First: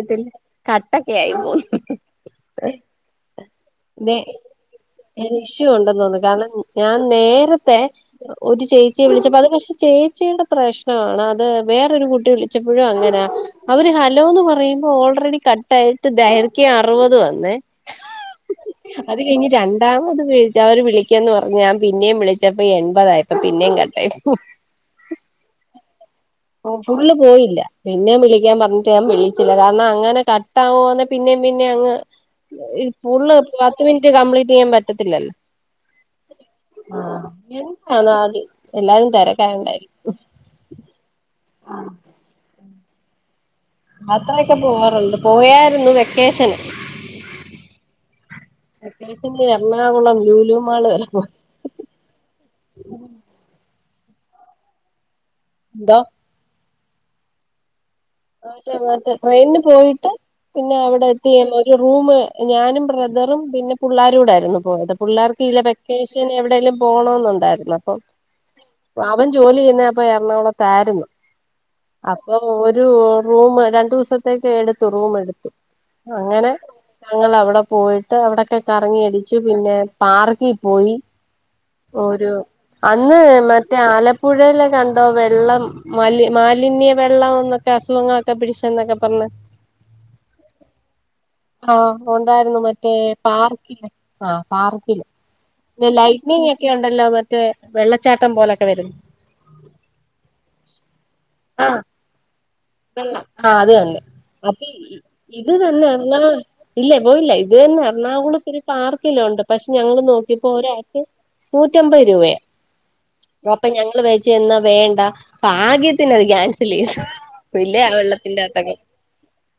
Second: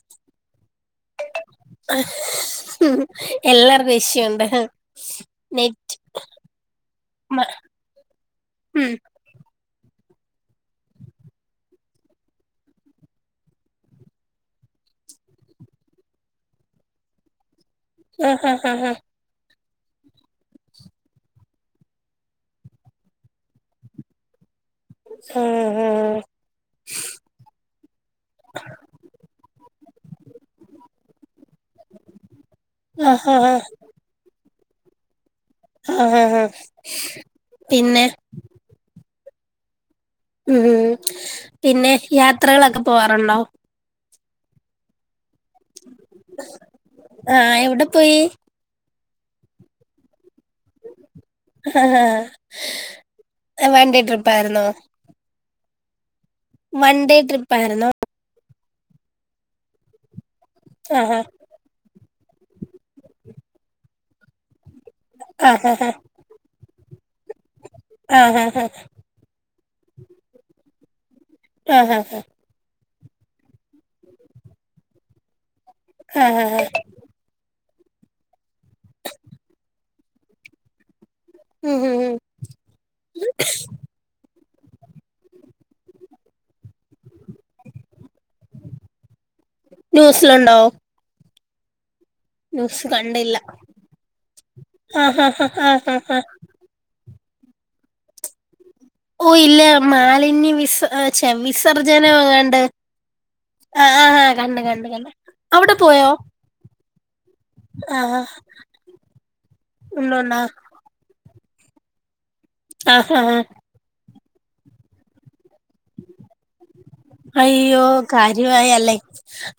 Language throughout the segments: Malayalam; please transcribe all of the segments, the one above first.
ഇതില് കാട്ടക്ക് ആയി പോന്നു ഉം എല്ലാർക്കും വിഷയുണ്ട് ഇഷു നെ ഉണ്ടെന്നോന്നു കാരണം ഞാൻ മ നേരത്തെ ഒരു ഉം ചേച്ചിയെ വിളിച്ചപ്പോ അത് പക്ഷേ ചേച്ചിയുടെ പ്രശ്നമാണ് അത് വേറരു കുട്ടി വിളിച്ചപ്പോഴും അങ്ങനാ അവര് ഹലോന്ന് പറയുമ്പോ ഓൾറെഡി കട്ടായിട്ട് ദൈർഘ്യ അറുപത് വന്നേ ഹ- ഹ -ഉ ഉ അത് കഴിഞ്ഞ് രണ്ടാമത് വിച്ച അവര് വിളിക്കന്ന് പറഞ്ഞ് ഞാൻ പിന്നെയും വിളിച്ചപ്പ എൺപതായിപ്പ പിന്നെയും കട്ട ആഹ ആഹ ഓ ഫുള്ള് പോയില്ല പിന്നെ വിളിക്കാൻ പറഞ്ഞിട്ട് ഞാൻ വിളിച്ചില്ല കാരണം അങ്ങനെ കട്ടാവോന്ന പിന്നേം പിനേം അങ്ങ് ഈ ഫുള്ള് ആഹ് പത്ത് മിനിറ്റ് കംപ്ലീറ്റ് ചെയ്യാൻ പറ്റത്തില്ലല്ലോ ആഹ് ആഹ് പിന്നെ [unintelligible] ഉം പിന്നെ യാത്രകളൊക്കെ പോവാറുണ്ടോ അത്രയൊക്കെ പോവാറുണ്ട് പോയായിരുന്നു വെക്കേഷന് ആഹ് എവിടെ പോയി അദേത്തിന്റെ എറണാകുളം ലൂലു മാള് [unintelligible] വൻടെ ട്രിപ്പയിരുന്നോ ന്തോ വൺഡേ ട്രിപ്പായിരുന്നോ [unintelligible] മാത്ര ട്രെയിനി പോയിട്ട് പിന്നെ അവിടെ ആഹ് എത്തിയ ഈ റൂം ഞാനും ബ്രദറും പിന്നെ പിള്ളേരും കൂടൊയിരുന്നു പോയത് പിള്ളേർക്ക്ലെ ആഹ് ആഹ് വെക്കഷ എവിടെേങ്കലും പോണന്നുണ്ടായിരുന്നു അപ്പൊ ആഹ് ആഹ് അവൻ ജോലി ചെയ്യുന്ന അപ്പ എറണാകുളത്തായിരുന്നു ആ ഹ ഹ അപ്പൊ ഒരു റൂ രണ്ട ദിവസത്തേക്ക് എടുത്തു റൂമ എടുത്തു ആഹ് അങ്ങനെ ആഹ് ഞങ്ങൾ അവിടെ പോയിട്ട് അവിടെൊക്കെ കറങ്ങി അടിച്ചു പിന്നെ പാർക്കിൽ പോയി ഉം ഉം ഉം ഒരു അന്ന് മറ്റേ ആലപ്പ പുഴൽ കണ്ടോ വെള്ളം മാലിന്യ വെള്ളം എന്നൊക്കെ അസുഖങ്ങളൊക്കെ പിടിച്ചന്നൊക്കെ പറഞ്ഞ ന്യൂസിലുണ്ടോ ആഹ ഉണ്ടായിരുന്നു ന്യൂസ് മറ്റേ കണ്ടില്ല പാർക്കില് ആ പാർക്കില് [unintelligible] [unintelligible] ഒക്കെ ഉണ്ടല്ലോ മറ്റേ വെള്ളച്ചാട്ടം പോലൊക്കെ വരും ഓ ഇല്ല മാലിന്യ വിസെ വിസർജ്ജന വങ്ങാണ്ട് വെള്ള ആ അതെ അതെ അപ്പൊ കണ്ട് കണ്ട് ഇത് അവിടെ തന്നെ പോയോ [unintelligible] ഇല്ല പോയില്ല ഇത് തന്നെ ആ എറണാകുളത്ത് ഒരു പാർക്കിലുണ്ട് പക്ഷെ ഞങ്ങള്ൾ ഉണ്ടോണ്ടാ നോക്കിപ്പോ ഒരാൾക്ക് നൂറ്റമ്പത് രൂപയ ആഹ് ഹാ ഹാ അപ്പൊ ഞങ്ങള് വെയിട്ടൊന്നും വേണ്ട ഭാഗ്യതിന് [unintelligible] പിന്നെ അയ്യോ വെള്ളത്തിന് കാര്യമായി [unintelligible] അല്ലേ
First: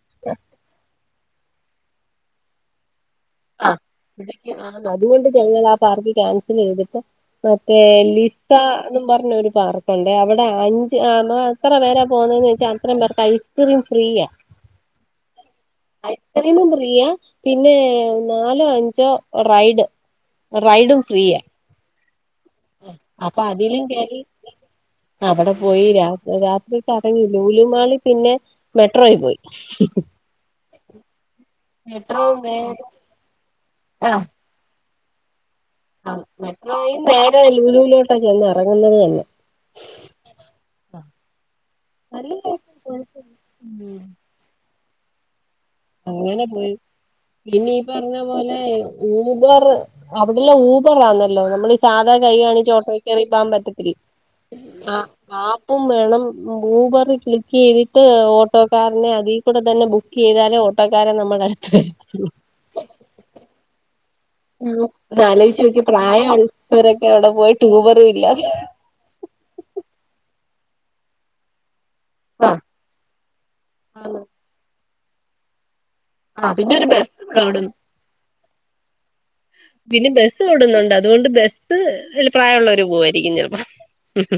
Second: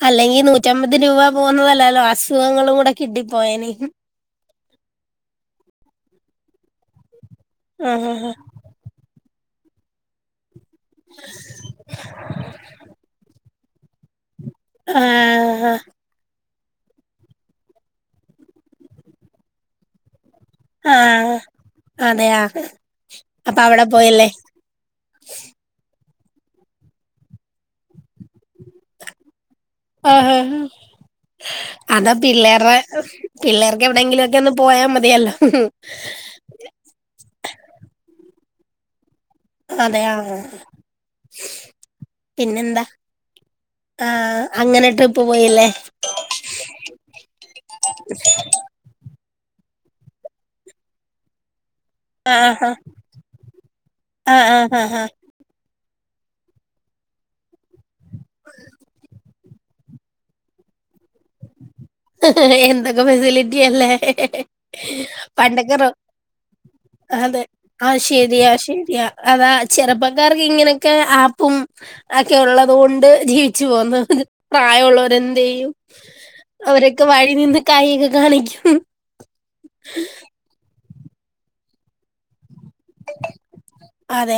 അല്ലെങ്കി നൂറ്റമ്പത് രൂപ പോവുന്നതല്ലല്ലോ അസുഖങ്ങളും കൂടെ കിട്ടിപ്പോയേനെ അതുകൊണ്ട് ഞങ്ങൾ ആ പാർക്ക് ക്യാൻസൽ ചെയ്തിട്ട് മറ്റേ ആ ല എ [unintelligible] ന്നും പറഞ്ഞ ഒരു പാറ എന്റെ അവടെ അഞ്ച് ആ അത്ര പേരാ പോവുന്നന്ന് വെച്ചാൽ അത്രം പേർക്ക് ഐസ്ക്രീം ഫ്രീയാ ആ-അഹ് ഐസ്ക്രീമും ഫ്രീയാ പിന്നെ നാലോ അഞ്ചോ റൈഡ് ആ ആ റൈഡും ഫ്രീയ അതെയാ അപ്പൊ അതിലും അവിടെ കേറി പോയല്ലേ അവിടെ പോയി രാത്രിക്ക് രാത്രി കറങ്ങ ലൂലുമാളി പിന്നെ മെട്രോയി പോയി ആ അതാ പിള്ളേര്ടെ പിള്ളേർക്ക് എവിടെങ്കിലും ഒക്കെ ഒന്ന് പോയാ മതിയല്ലോ മെട്രോയും നേരെ ലൂലൂലോട്ട ചെന്ന് ഇറങ്ങുന്നത് തന്നെ അതെയ ആ നല്ല പിന്നെന്താ രസം. ആഹ് അങ്ങനെ ട്രിപ്പ് പോയില്ലേ അങ്ങനെ പോയി ഇന്നീ പറഞ്ഞ പോലെ ഊബർ അവിടെല്ല ഊബറാന്നല്ലോ നമ്മൾ സാധാ ആ ആ കൈയണിച്ച ഓട്ടോ കേറി പോവാൻ പറ്റത്തില്ല ആ ആ ആ ആ. ആപ്പും വേണം ഊബർ ക്ലിക്ക് ചെയ്തിട്ട് ഓട്ടോക്കാരനെ അതി കൂടെ തന്നെ ബുക്ക് ചെയ്താലെ ഓട്ടോക്കാരൻ നമ്മടെ അടുത്ത് വരു എന്തൊക്കെ ഫെസിലിറ്റി അല്ലേ ഒന്ന് ആലോചിച്ച് പണ്ടക്ക നോക്കിയേ പ്രായമുള്ളവരൊക്കെ അവിടെ അതെ പോയിട്ട് ആഹ് ഊബറും ഇല്ല ശരിയാ ശരിയാ അതാ ചെറുപ്പക്കാർക്ക് ഇങ്ങനെയൊക്കെ ആപ്പും ഒക്കെ ആ ഉള്ളത് കൊണ്ട് ജീവിച്ചു പോന്ന് പ്രായമുള്ളവരെന്ത് ചെയ്യും ആ പിന്നെ ഒരു അവരൊക്കെ ബസ് വഴി കൂടെ നിന്ന് ഓടുന്നു കായൊക്കെ കാണിക്കും പിന്നെ ബസ്സ് ഓടുന്നുണ്ട് അതുകൊണ്ട് ബസ്സ്ല് പ്രായ ള്ളെ അതെ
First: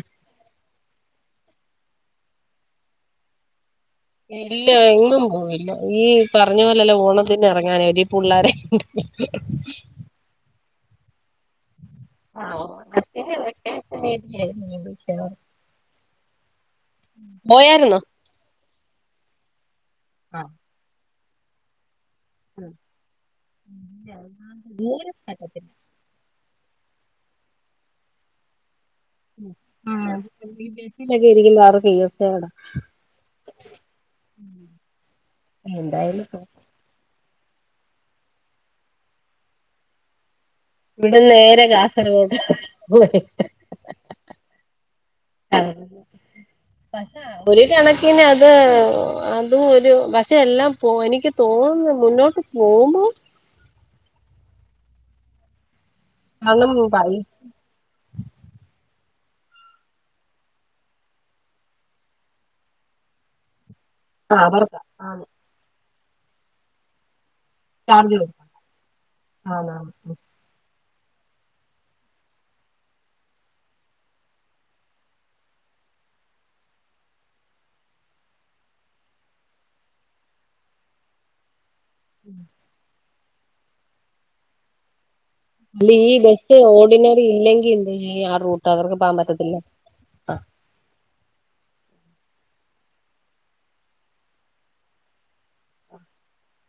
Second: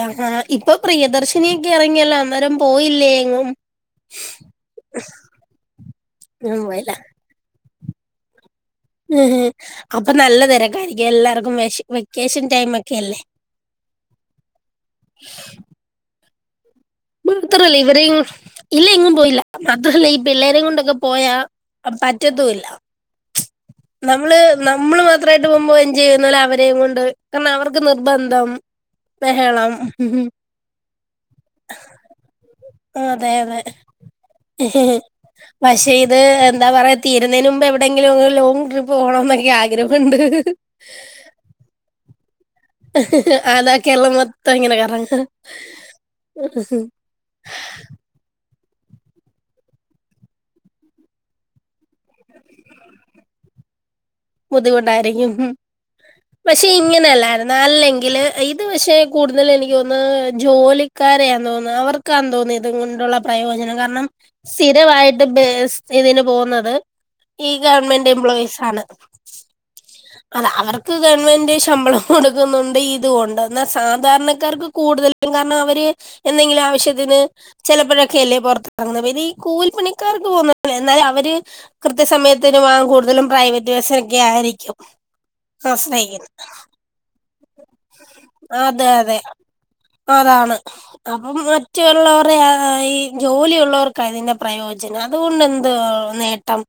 ഇപ്പൊ പ്രിയദർശിനിയൊക്കെ ഇറങ്ങിയല്ലോ അന്നേരം പോയില്ലേ എങ്ങും ഇല്ല എങ്ങും പോല്ല ഈ ഞാൻ പറഞ്ഞ പോയില്ല. പോലെല്ല ഓണത്തിന്ന ഇറങ്ങാനേ ഒരു പുള്ളോരെങ്ങോണ്ട് ഉം അപ്പൊ നല്ല തിരക്കായിരിക്കും എല്ലാവർക്കും വിശ വെക്കേഷന് ആഹ് ടൈമക്കെ അല്ലേ ഓണത്തിന് വെക്കേഷൻ മാത്രല്ലേ പോയാരുന്നോ ഇവരേ ഇല്ല എങ്ങും പോയില്ല മാത്രല്ലേ ഈ പിള്ളേരെ കൊണ്ടൊക്കെ പോയാ പറ്റത്തൂല്ല നമ്മള് നമ്മള് മാത്രമായിട്ട് പോകുമ്പോ എൻജോ ചെയ്യുന്ന പോലെ അവരെയും കൊണ്ട് കാരണം അവർക്ക് നിർബന്ധം ബഹളം ആഹ് ഇരിക്കല്ലാരും അതെ അതെ [unintelligible] പക്ഷെ ഇത് പോ എന്താ പറയാ തീരുന്നതിന് മുമ്പ് എവിടെയെങ്കിലും ലോങ് ട്രിപ്പ് പോകണം പോണന്നൊക്കെ ആഗ്രഹമുണ്ട് ഇവിട ന്ന് നേരെ കാസർഗോഡ് പോയി അതാ കേരളം മൊത്തം ഇങ്ങനെ കറ ങ്ങ പക്ഷേ ഒരു കണക്കിന് പിന്നെ അത് അതും ഒരു വശയെല്ലാം പോ എനിക്ക് തോന്നുന്നു മുന്നോട്ട് പോകുമ്പോ ബുദ്ധിമുട്ടായിരിക്കും പക്ഷെ കാരണം പൈ ഇങ്ങനെയല്ലായി നല്ലെങ്കില് ഇത് പക്ഷെ കൂടുതൽ എനിക്ക് തോന്നുന്നു ജോലിക്കാരെയയെന്ന് തോന്നുന്നത് അവർ വക്കാൻ തോന്നിയത കൊണ്ടുള്ള പ്രയോജനം കാരണം ആഹ് അവർക്കാ ആണ് സ്ഥിരമായിട്ട് ബസ് ഇതിന് പോകുന്നത് ഈ ഗവൺമെന്റ് എംപ്ലോയീസ് ആണ് ആണോ അല്ല അവർക്ക് ഗവൺമെന്റ് ശമ്പളം കൊടുക്കുന്നുണ്ട് ഇതും ഉണ്ട്. എന്നാൽ സാധാരണക്കാർക്ക് കൂടുതൽ- കാരണം അവര് എന്തെങ്കിലും ആവശ്യത്തിന് ചിലപ്പോഴൊക്കെ അല്ലേ പുറത്തിറങ്ങുന്നത്. ഇനി കൂലിപ്പണിക്കാർക്ക് പോകുന്ന എന്നാൽ അവര് കൃത്യ സമയത്തിന് പോവാൻ കൂടുതലും പ്രൈവറ്റ് ബസൊക്കെ ആയിരിക്കും. അല്ല ഈ ആശ്രയിക്കുന്നത് ബസ്സ് ഓർഡിനറി ഇല്ലെങ്കിൽണ്ട് ഈ ആ റൂട്ട് അതെ അവർക്ക് പോകാൻ അതെ പറ്റത്തില്ല. അതാണ്, അപ്പം മറ്റുള്ളവർടെ ഈ ജോലിയുള്ളവർക്കാ ഇതിന്റെ പ്രയോജനം. അതുകൊണ്ട് എന്തുവാ നേട്ടം.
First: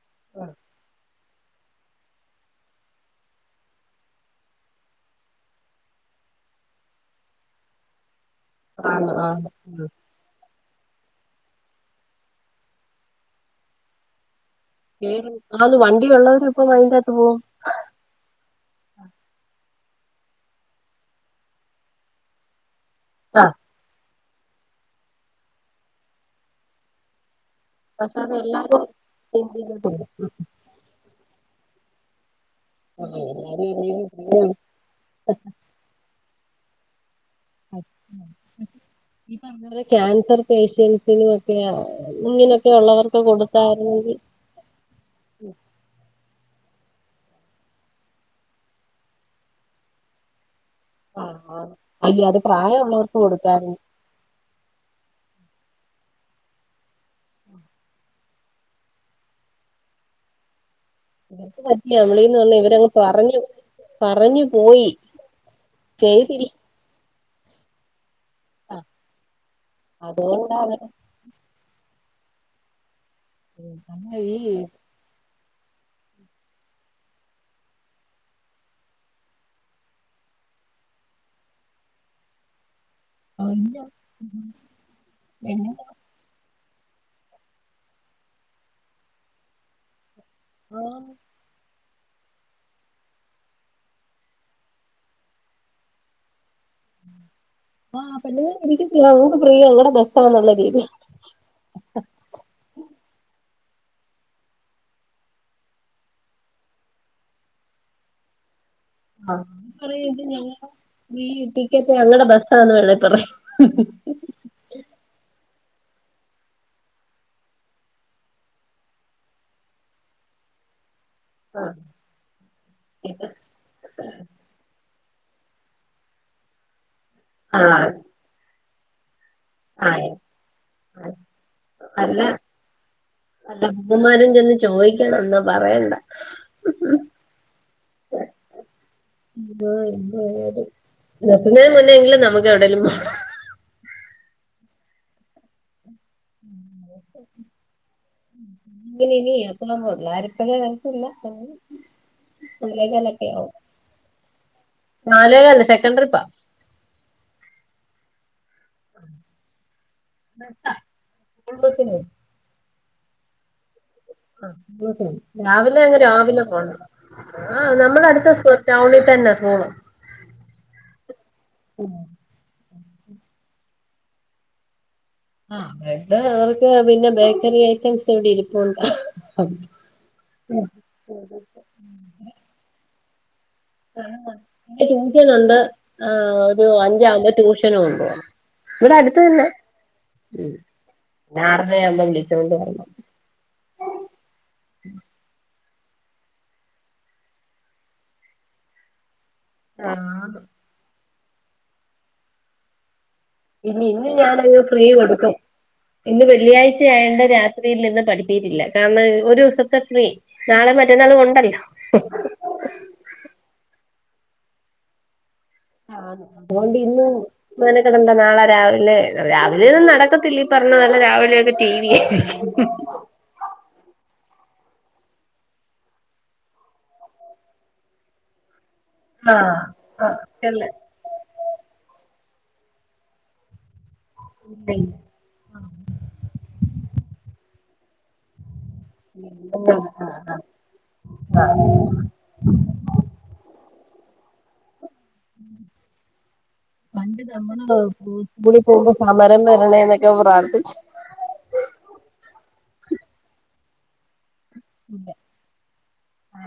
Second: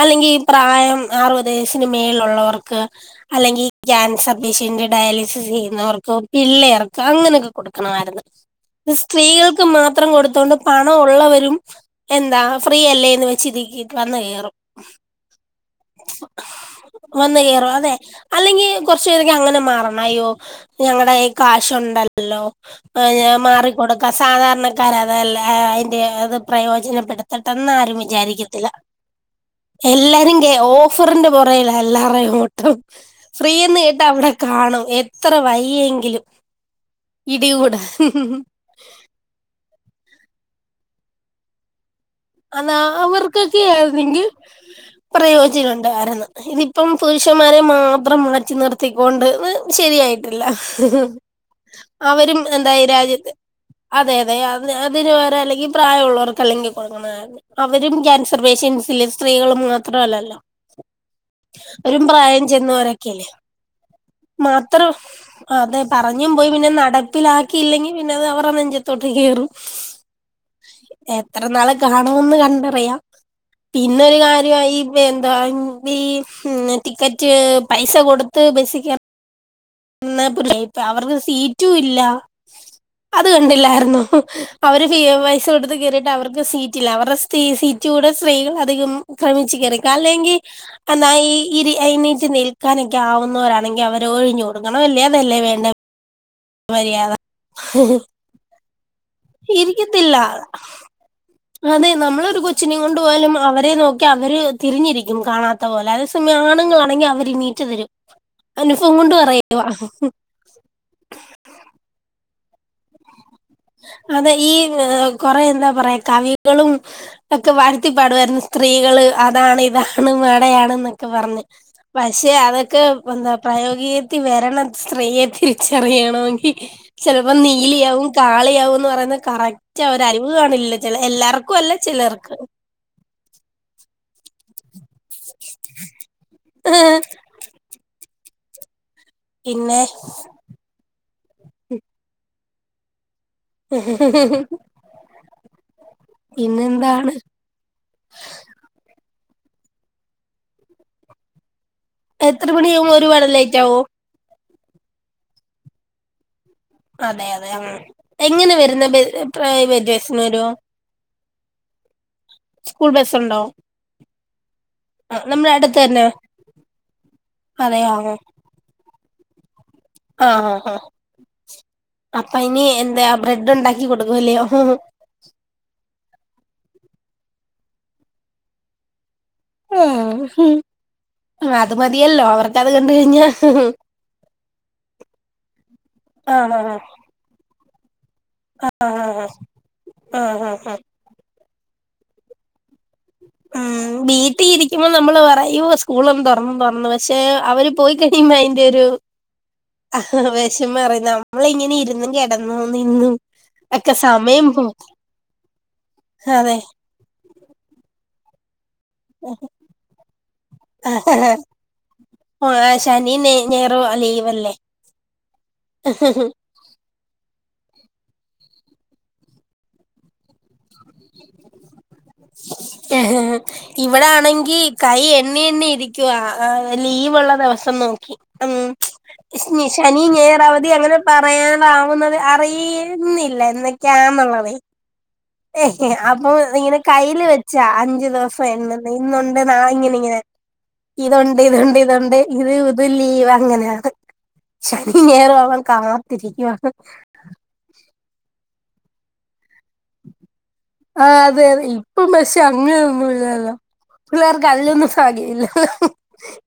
അല്ലെങ്കിൽ പ്രായം അറുപത് വയസിനു മേലിലുള്ളോർക്ക് അല്ലെങ്കി ക്യാൻസർ പേഷ്യന്റ് ഡയാലിസിസ് ചെയ്യുന്നവർക്കോ പിള്ളേർക്ക് അങ്ങനൊക്കെ കൊടുക്കണമായിരുന്നു. ആന്ന് ആന്ന് സ്ത്രീകൾക്ക് മാത്രം കൊടുത്തോണ്ട് പണം ഉള്ളവരും എന്താ ഫ്രീയല്ലേന്ന് വെച്ചിതിക്കി് വന്ന് കയറും. അത് വണ്ടി ഉള്ളവരും. വന്നു കേറാതെ അല്ലെങ്കി കൊറച് പേരൊക്ക അങ്ങനെ മാറണം. അയ്യോ ഞങ്ങളുടെ കയ്യിൽ കാശുണ്ടല്ലോ? ആഹ് ഞാൻ മാറിക്കൊടുക്കാം സാധാരണക്കാര അതല്ല അതിന്റെ അത് പ്രയോജനപ്പെടുത്ത പെട്ടന്ന് ആരും പക്ഷെ അത് വിചാരിക്കത്തില്ല. എല്ലാരും എല്ലരും കേ ഓ- റിന്റെ പുറേല്ല എല്ലും [unintelligible] ഈ ഫ്രീയന്ന് കേട്ട അവിടെ കാണും എത്ര വയ്യെങ്കിലും. ഇടികൂടാ ക്യാൻസർ പേഷ്യൻസിനും ഇങ്ങിനൊക്കെ അതാ ഉള്ളവർക്ക് കൊടുത്താരന്നെങ്കിൽ പ്രയോജനുണ്ടായിരുന്നു ഇതിപ്പം പുരുഷന്മാരെ മാത്രം മാറ്റി നിർത്തിക്കൊണ്ട് ഇത് ശരിയായി- ഇല്ല ആഹ് അയ്യോ അത് അവരും എന്തായി പ്രായമുള്ളവർക്ക് രാജ്യത്ത്- കൊടുക്കായിരുന്നു അതെ അതെ അത് അതിനിവേറെ അല്ലെങ്കിൽ പ്രായമുള്ളവർക്ക് അല്ലെങ്കിൽ കൊ അവരും ക്യാൻസർ പേഷ്യൻസില്ലെ സ്ത്രീകൾ മാത്രല്ലല്ലോ പറ്റി വരും നമ്മളീന്ന് പ്രായം പറഞ്ഞ ഇവരങ്ങ് ചെന്നോരൊക്കെല്ലേ പറഞ്ഞു പറഞ്ഞു പോയി മാത്രം അതെ പറഞ്ഞും ചെയ്തില്ല പോയി പിന്നെ നട- ആക്കിയില്ലെങ്കിൽ പിന്നത് അവരെ നെഞ്ചത്തോട്ട് കേറും എത്ര നാള് - കാണോന്ന് കണ്ടറിയാം പിന്നെ ഒരു അതിന് ഈ കാര്യമായി എന്താ ഈ ടിക്കറ്റ് പൈസ കൊടുത്ത് ബസിക്ക എന്നാപ്പരു ഇപ്പ അവർക്ക് സീറ്റും ഇല്ല അത് ആഹ് കണ്ടില്ലായിരുന്നോ അവര് പൈസ കൊടുത്ത് കേറിട്ട് അവർക്ക് സീറ്റില്ല അവരുടെ- സിറ്റ് കൂടെ സ്ത്രീകൾ അധികം അക്രമിച്ച് കേറീക്കുക അല്ലെങ്കിൽ ഈ എഴുന്നീറ്റ് നിൽക്കാനൊക്കെ ആവുന്നവരാണെങ്കിൽ അവര് ഒഴിഞ്ഞ് കൊടുക്കണം അല്ലേ അതല്ലേ വേണ്ടേ മര്യാദ പിന്ന [unintelligible] ഫ്രീയ അങ്ങടെ ബസ് ഇരിക്കത്തില്ല എന്നുള നല്ല രീതിയ അതെ നമ്മളൊരു കൊച്ചിനെ കൊണ്ട് പോയാലും അവരെ നോക്കി അവര് തിരിഞ്ഞിരിക്കും കാണാത്ത പോലെ അത് പിന്നെ ആണുങ്ങളാണെങ്കിൽ അവര് എണീറ്റ് തരും അനുഫവം കൊണ്ട് പറയുകാ [unintelligible] ഈ ടിക്കറ്റ് അങ്ങടെ ബസ്സാണ് വേണേ പറ അതെ ഈ കൊറെ എന്താ പറയാ കവികളും ഒക്കെ വാഴ്ത്തിപ്പാടുമായിരുന്നു, സ്ത്രീകള് അതാണ് ഇതാണ് വടെയാണ് എന്നൊക്കെ പറഞ്ഞ് പക്ഷേ അതൊക്കെന്താ. പ്രായോഗികത്തി വരണം സ്ത്രീയെ തിരിച്ചറിയണമെങ്കിൽ ചിലപ്പോ ആഹ് നീലിയാകും കാളിയാവൂന്ന് പറയുന്നത് കറക്റ്റ ആഹ് ഒരലിവ് കാണില്ല ചില എല്ലാവർക്കും അല്ല ചിലർക്ക്. വല്ല അമ്മമാരും ചെന്ന് ചോദിക്കണം എന്നാ പറയണ്ട. [unintelligible] പിന്നെ നിക്കുന്നന് മുന്നേങ്കിലും നമുക്ക് എവിടെലും മാറാ [unintelligible] പിന്നെന്താണ് [inaudible] [unintelligible] എത്ര മണിയാവും ഒരുപാട് ലൈറ്റാവോ നാലേകാൽ സെക്കൻ്റ് ട്രിപ്പാ അതെ അതെ ആഹ് എങ്ങനെ വരുന്നെ പ്രൈവറ്റ് ബസിൻ വര്യോ സ്കൂൾ ബസിന് വരും സ്കൂൾ ബസ്സുണ്ടോ ആ നമ്മുടെ അടുത്ത് രാവിലെ അങ്ങെ തന്നെ രാവിലെ പോണം ആഹ് അതെയോ നമ്മുടെ അടുത്ത ടൗണിൽ തന്നെ സ്കൂൾ ആഹ് ആഹ് ആഹ് അപ്പ ഇനി എന്താ ബ്രെഡ്ണ്ടാക്കി കൊടുക്കുംല്ലയോ ആഹ് ബ്രഡ് ഏറി പോയാ പിന്നെ ബേക്കറി ഐറ്റംസ് ഇവിടെ ഇരിപ്പുണ്ട് അത് മതിയല്ലോ അവർക്കത് കണ്ട് കഴിഞ്ഞാ ട്യൂഷനുണ്ട് ആഹ് ഒരു അഞ്ചാവുമ്പം ട്യൂഷനും കൊണ്ട് പോണം ആഹ് ഇവിടെ അടുത്ത് തന്നെ ആഹ് ആഹ് ആഹ് നേര്ത്തെ ആവുമ്പോ വിളിച്ചോണ്ട് പറ ഉം വീട്ടീ ഇരിക്കുംമ്പം നമ്മൾ പറയും സ്കൂളെന്ന് തൊർന്ന് തൊർന്ന് പക്ഷെ അവര് പോയി കഴിയുമ്പോ അയിന്റെരു ആഹ് വിശമം അറിയുന്ന നമ്മള് ഇങ്ങനെ ഇരുന്നും കിടന്നും നിന്നും പിന്നെ ഒക്കെ ഇന്ന് സമയം ഞാനങ്ങ് പോ ഫ്രീ കൊടുക്കും ഇന്ന് അതെ വെള്ളിയാഴ് ആയോണ്ട് രാത്രിയിൽ ഇന്ന് പഠിപ്പീരില്ല കാരണം ഒരു ദിവസത്തെ ഫ്രീ നാളെ മറ്റുന്നാളും ഉണ്ടല്ലോ ഓയ ശനി ഞായറു ലീവല്ലേ ആഹ് പോവണ്ടീന്ന് മെനക്കെടണ്ട നാളെ രാവിലെ രാവിലെ ഒന്നും നടക്കത്തില്ല ഇപ്പറഞ്ഞോലെ രാവിലെയൊക്കെ ടി വി ഏഹ് ഇവിടാണെങ്കി കൈ എണ്ണി എണ്ണി ഇരിക്കുവാ ലീവുള്ള ദിവസം നോക്കി ഉം ആഹ് ശനി ഞായര്‍ അല്ല ഇല്ല അവധി അങ്ങനെ പറയാനാവുന്നത് അറിയിന്നില്ല എന്നൊക്കെയാന്നുള്ളത് ഇല്ല ഇല്ല അപ്പൊ ഇങ്ങനെ കയ്യിൽ വെച്ചാ അഞ്ചു ദിവസം ഇന്നുണ്ട് നാളിങ്ങിനിങ്ങനെ ഇതൊണ്ട് ഇതൊണ്ട് ഇതൊണ്ട് ഇത് ലീവ് അങ്ങനെയാ ശനിം ഞായറും ആവാൻ കാത്തിരിക്കുവാ [unintelligible] സ്കൂളി പോകുമ്പോ സമരം വരണെ എന്നൊക്കെ പ്രാർത്ഥിച്ചു ആഹ് അതെ അതെ ഇപ്പം പഷെ അങ്ങനെ ഒന്നും ഇല്ലാല്ലോ പിള്ളേർ കല്ലൊന്നും ഭാഗ്യല്ല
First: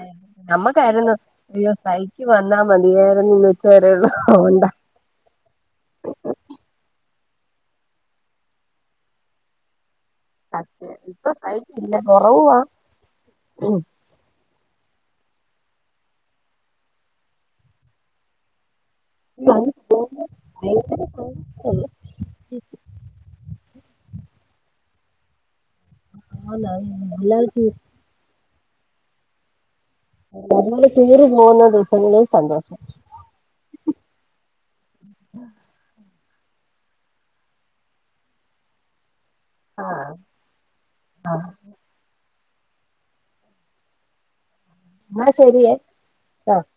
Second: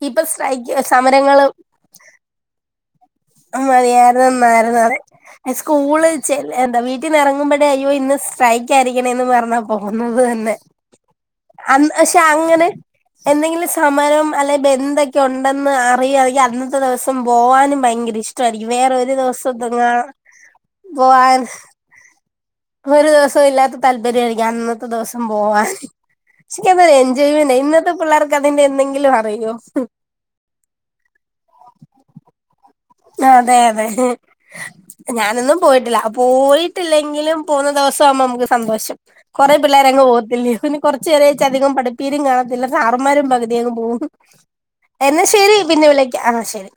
ഇപ്പൊ സ്ട്രൈക്ക് നമ്മക്കായിരുന്നു സമരങ്ങള് അയ്യോ സ്ട്രൈക്ക് വന്നാ മതിയായിരുന്നു ഇന്ന് ഉച്ചവരെള്ളൂ അതോണ്ടാ അതെ സ്കൂള് ചേ എന്താ വീട്ടിന്ന് എറങ്ങുമ്പോഴേ അയ്യോ ഇന്ന് സ്ട്രൈക്ക് ആയിരിക്കണെന്ന് പറഞ്ഞാ പോകുന്നത് തന്നെ സ്ട്രൈക്കില്ല അന്ന് ഷെ കൊറവുവാ അങ്ങനെ എന്തെങ്കിലും സമരം അല്ലെ ബെന്തൊക്കെ ഒണ്ടെന്ന് അറിയോയി അന്നത്തെ ദിവസം പോവാനും ഭയങ്കര വേറൊരു ദിവസംന്തെങ്ങാണം പോവാൻ ഒരു ദിവസം ഇല്ലാത്ത താല്പര്യായിരിക്കും അന്നത്തെ ദിവസം പോവാൻ ശക്കും അത് എൻജോയ്മെന്റ് അല്ലാതെ ഇന്നത്തെ പിള്ളേർക്ക് അതിന്റെ എന്തെങ്കിലും അറിയോ റ്റൂർ പോന്ന ദിവസങ്ങളിൽ സന്തോഷം ആഹ് അതെ അതെ ഞാനൊന്നും പോയിട്ടില്ല പോയിട്ടില്ലെങ്കിലും പോന്ന ദിവസം ആവുമ്പോ നമുക്ക് സന്തോഷം കൊറേ പിള്ളേരങ്ങ് ആഹ് പോകത്തില്ലെയോ പിന്നെ കൊർച്ച് നേരച്ചധികം പഠി പീരും കാണത്തില്ല സാറ്മാരും പകുതിയങ്ങ് പോകും എന്നാ ശരി പിന്നെ വിളിക്ക ആഹ് ശരി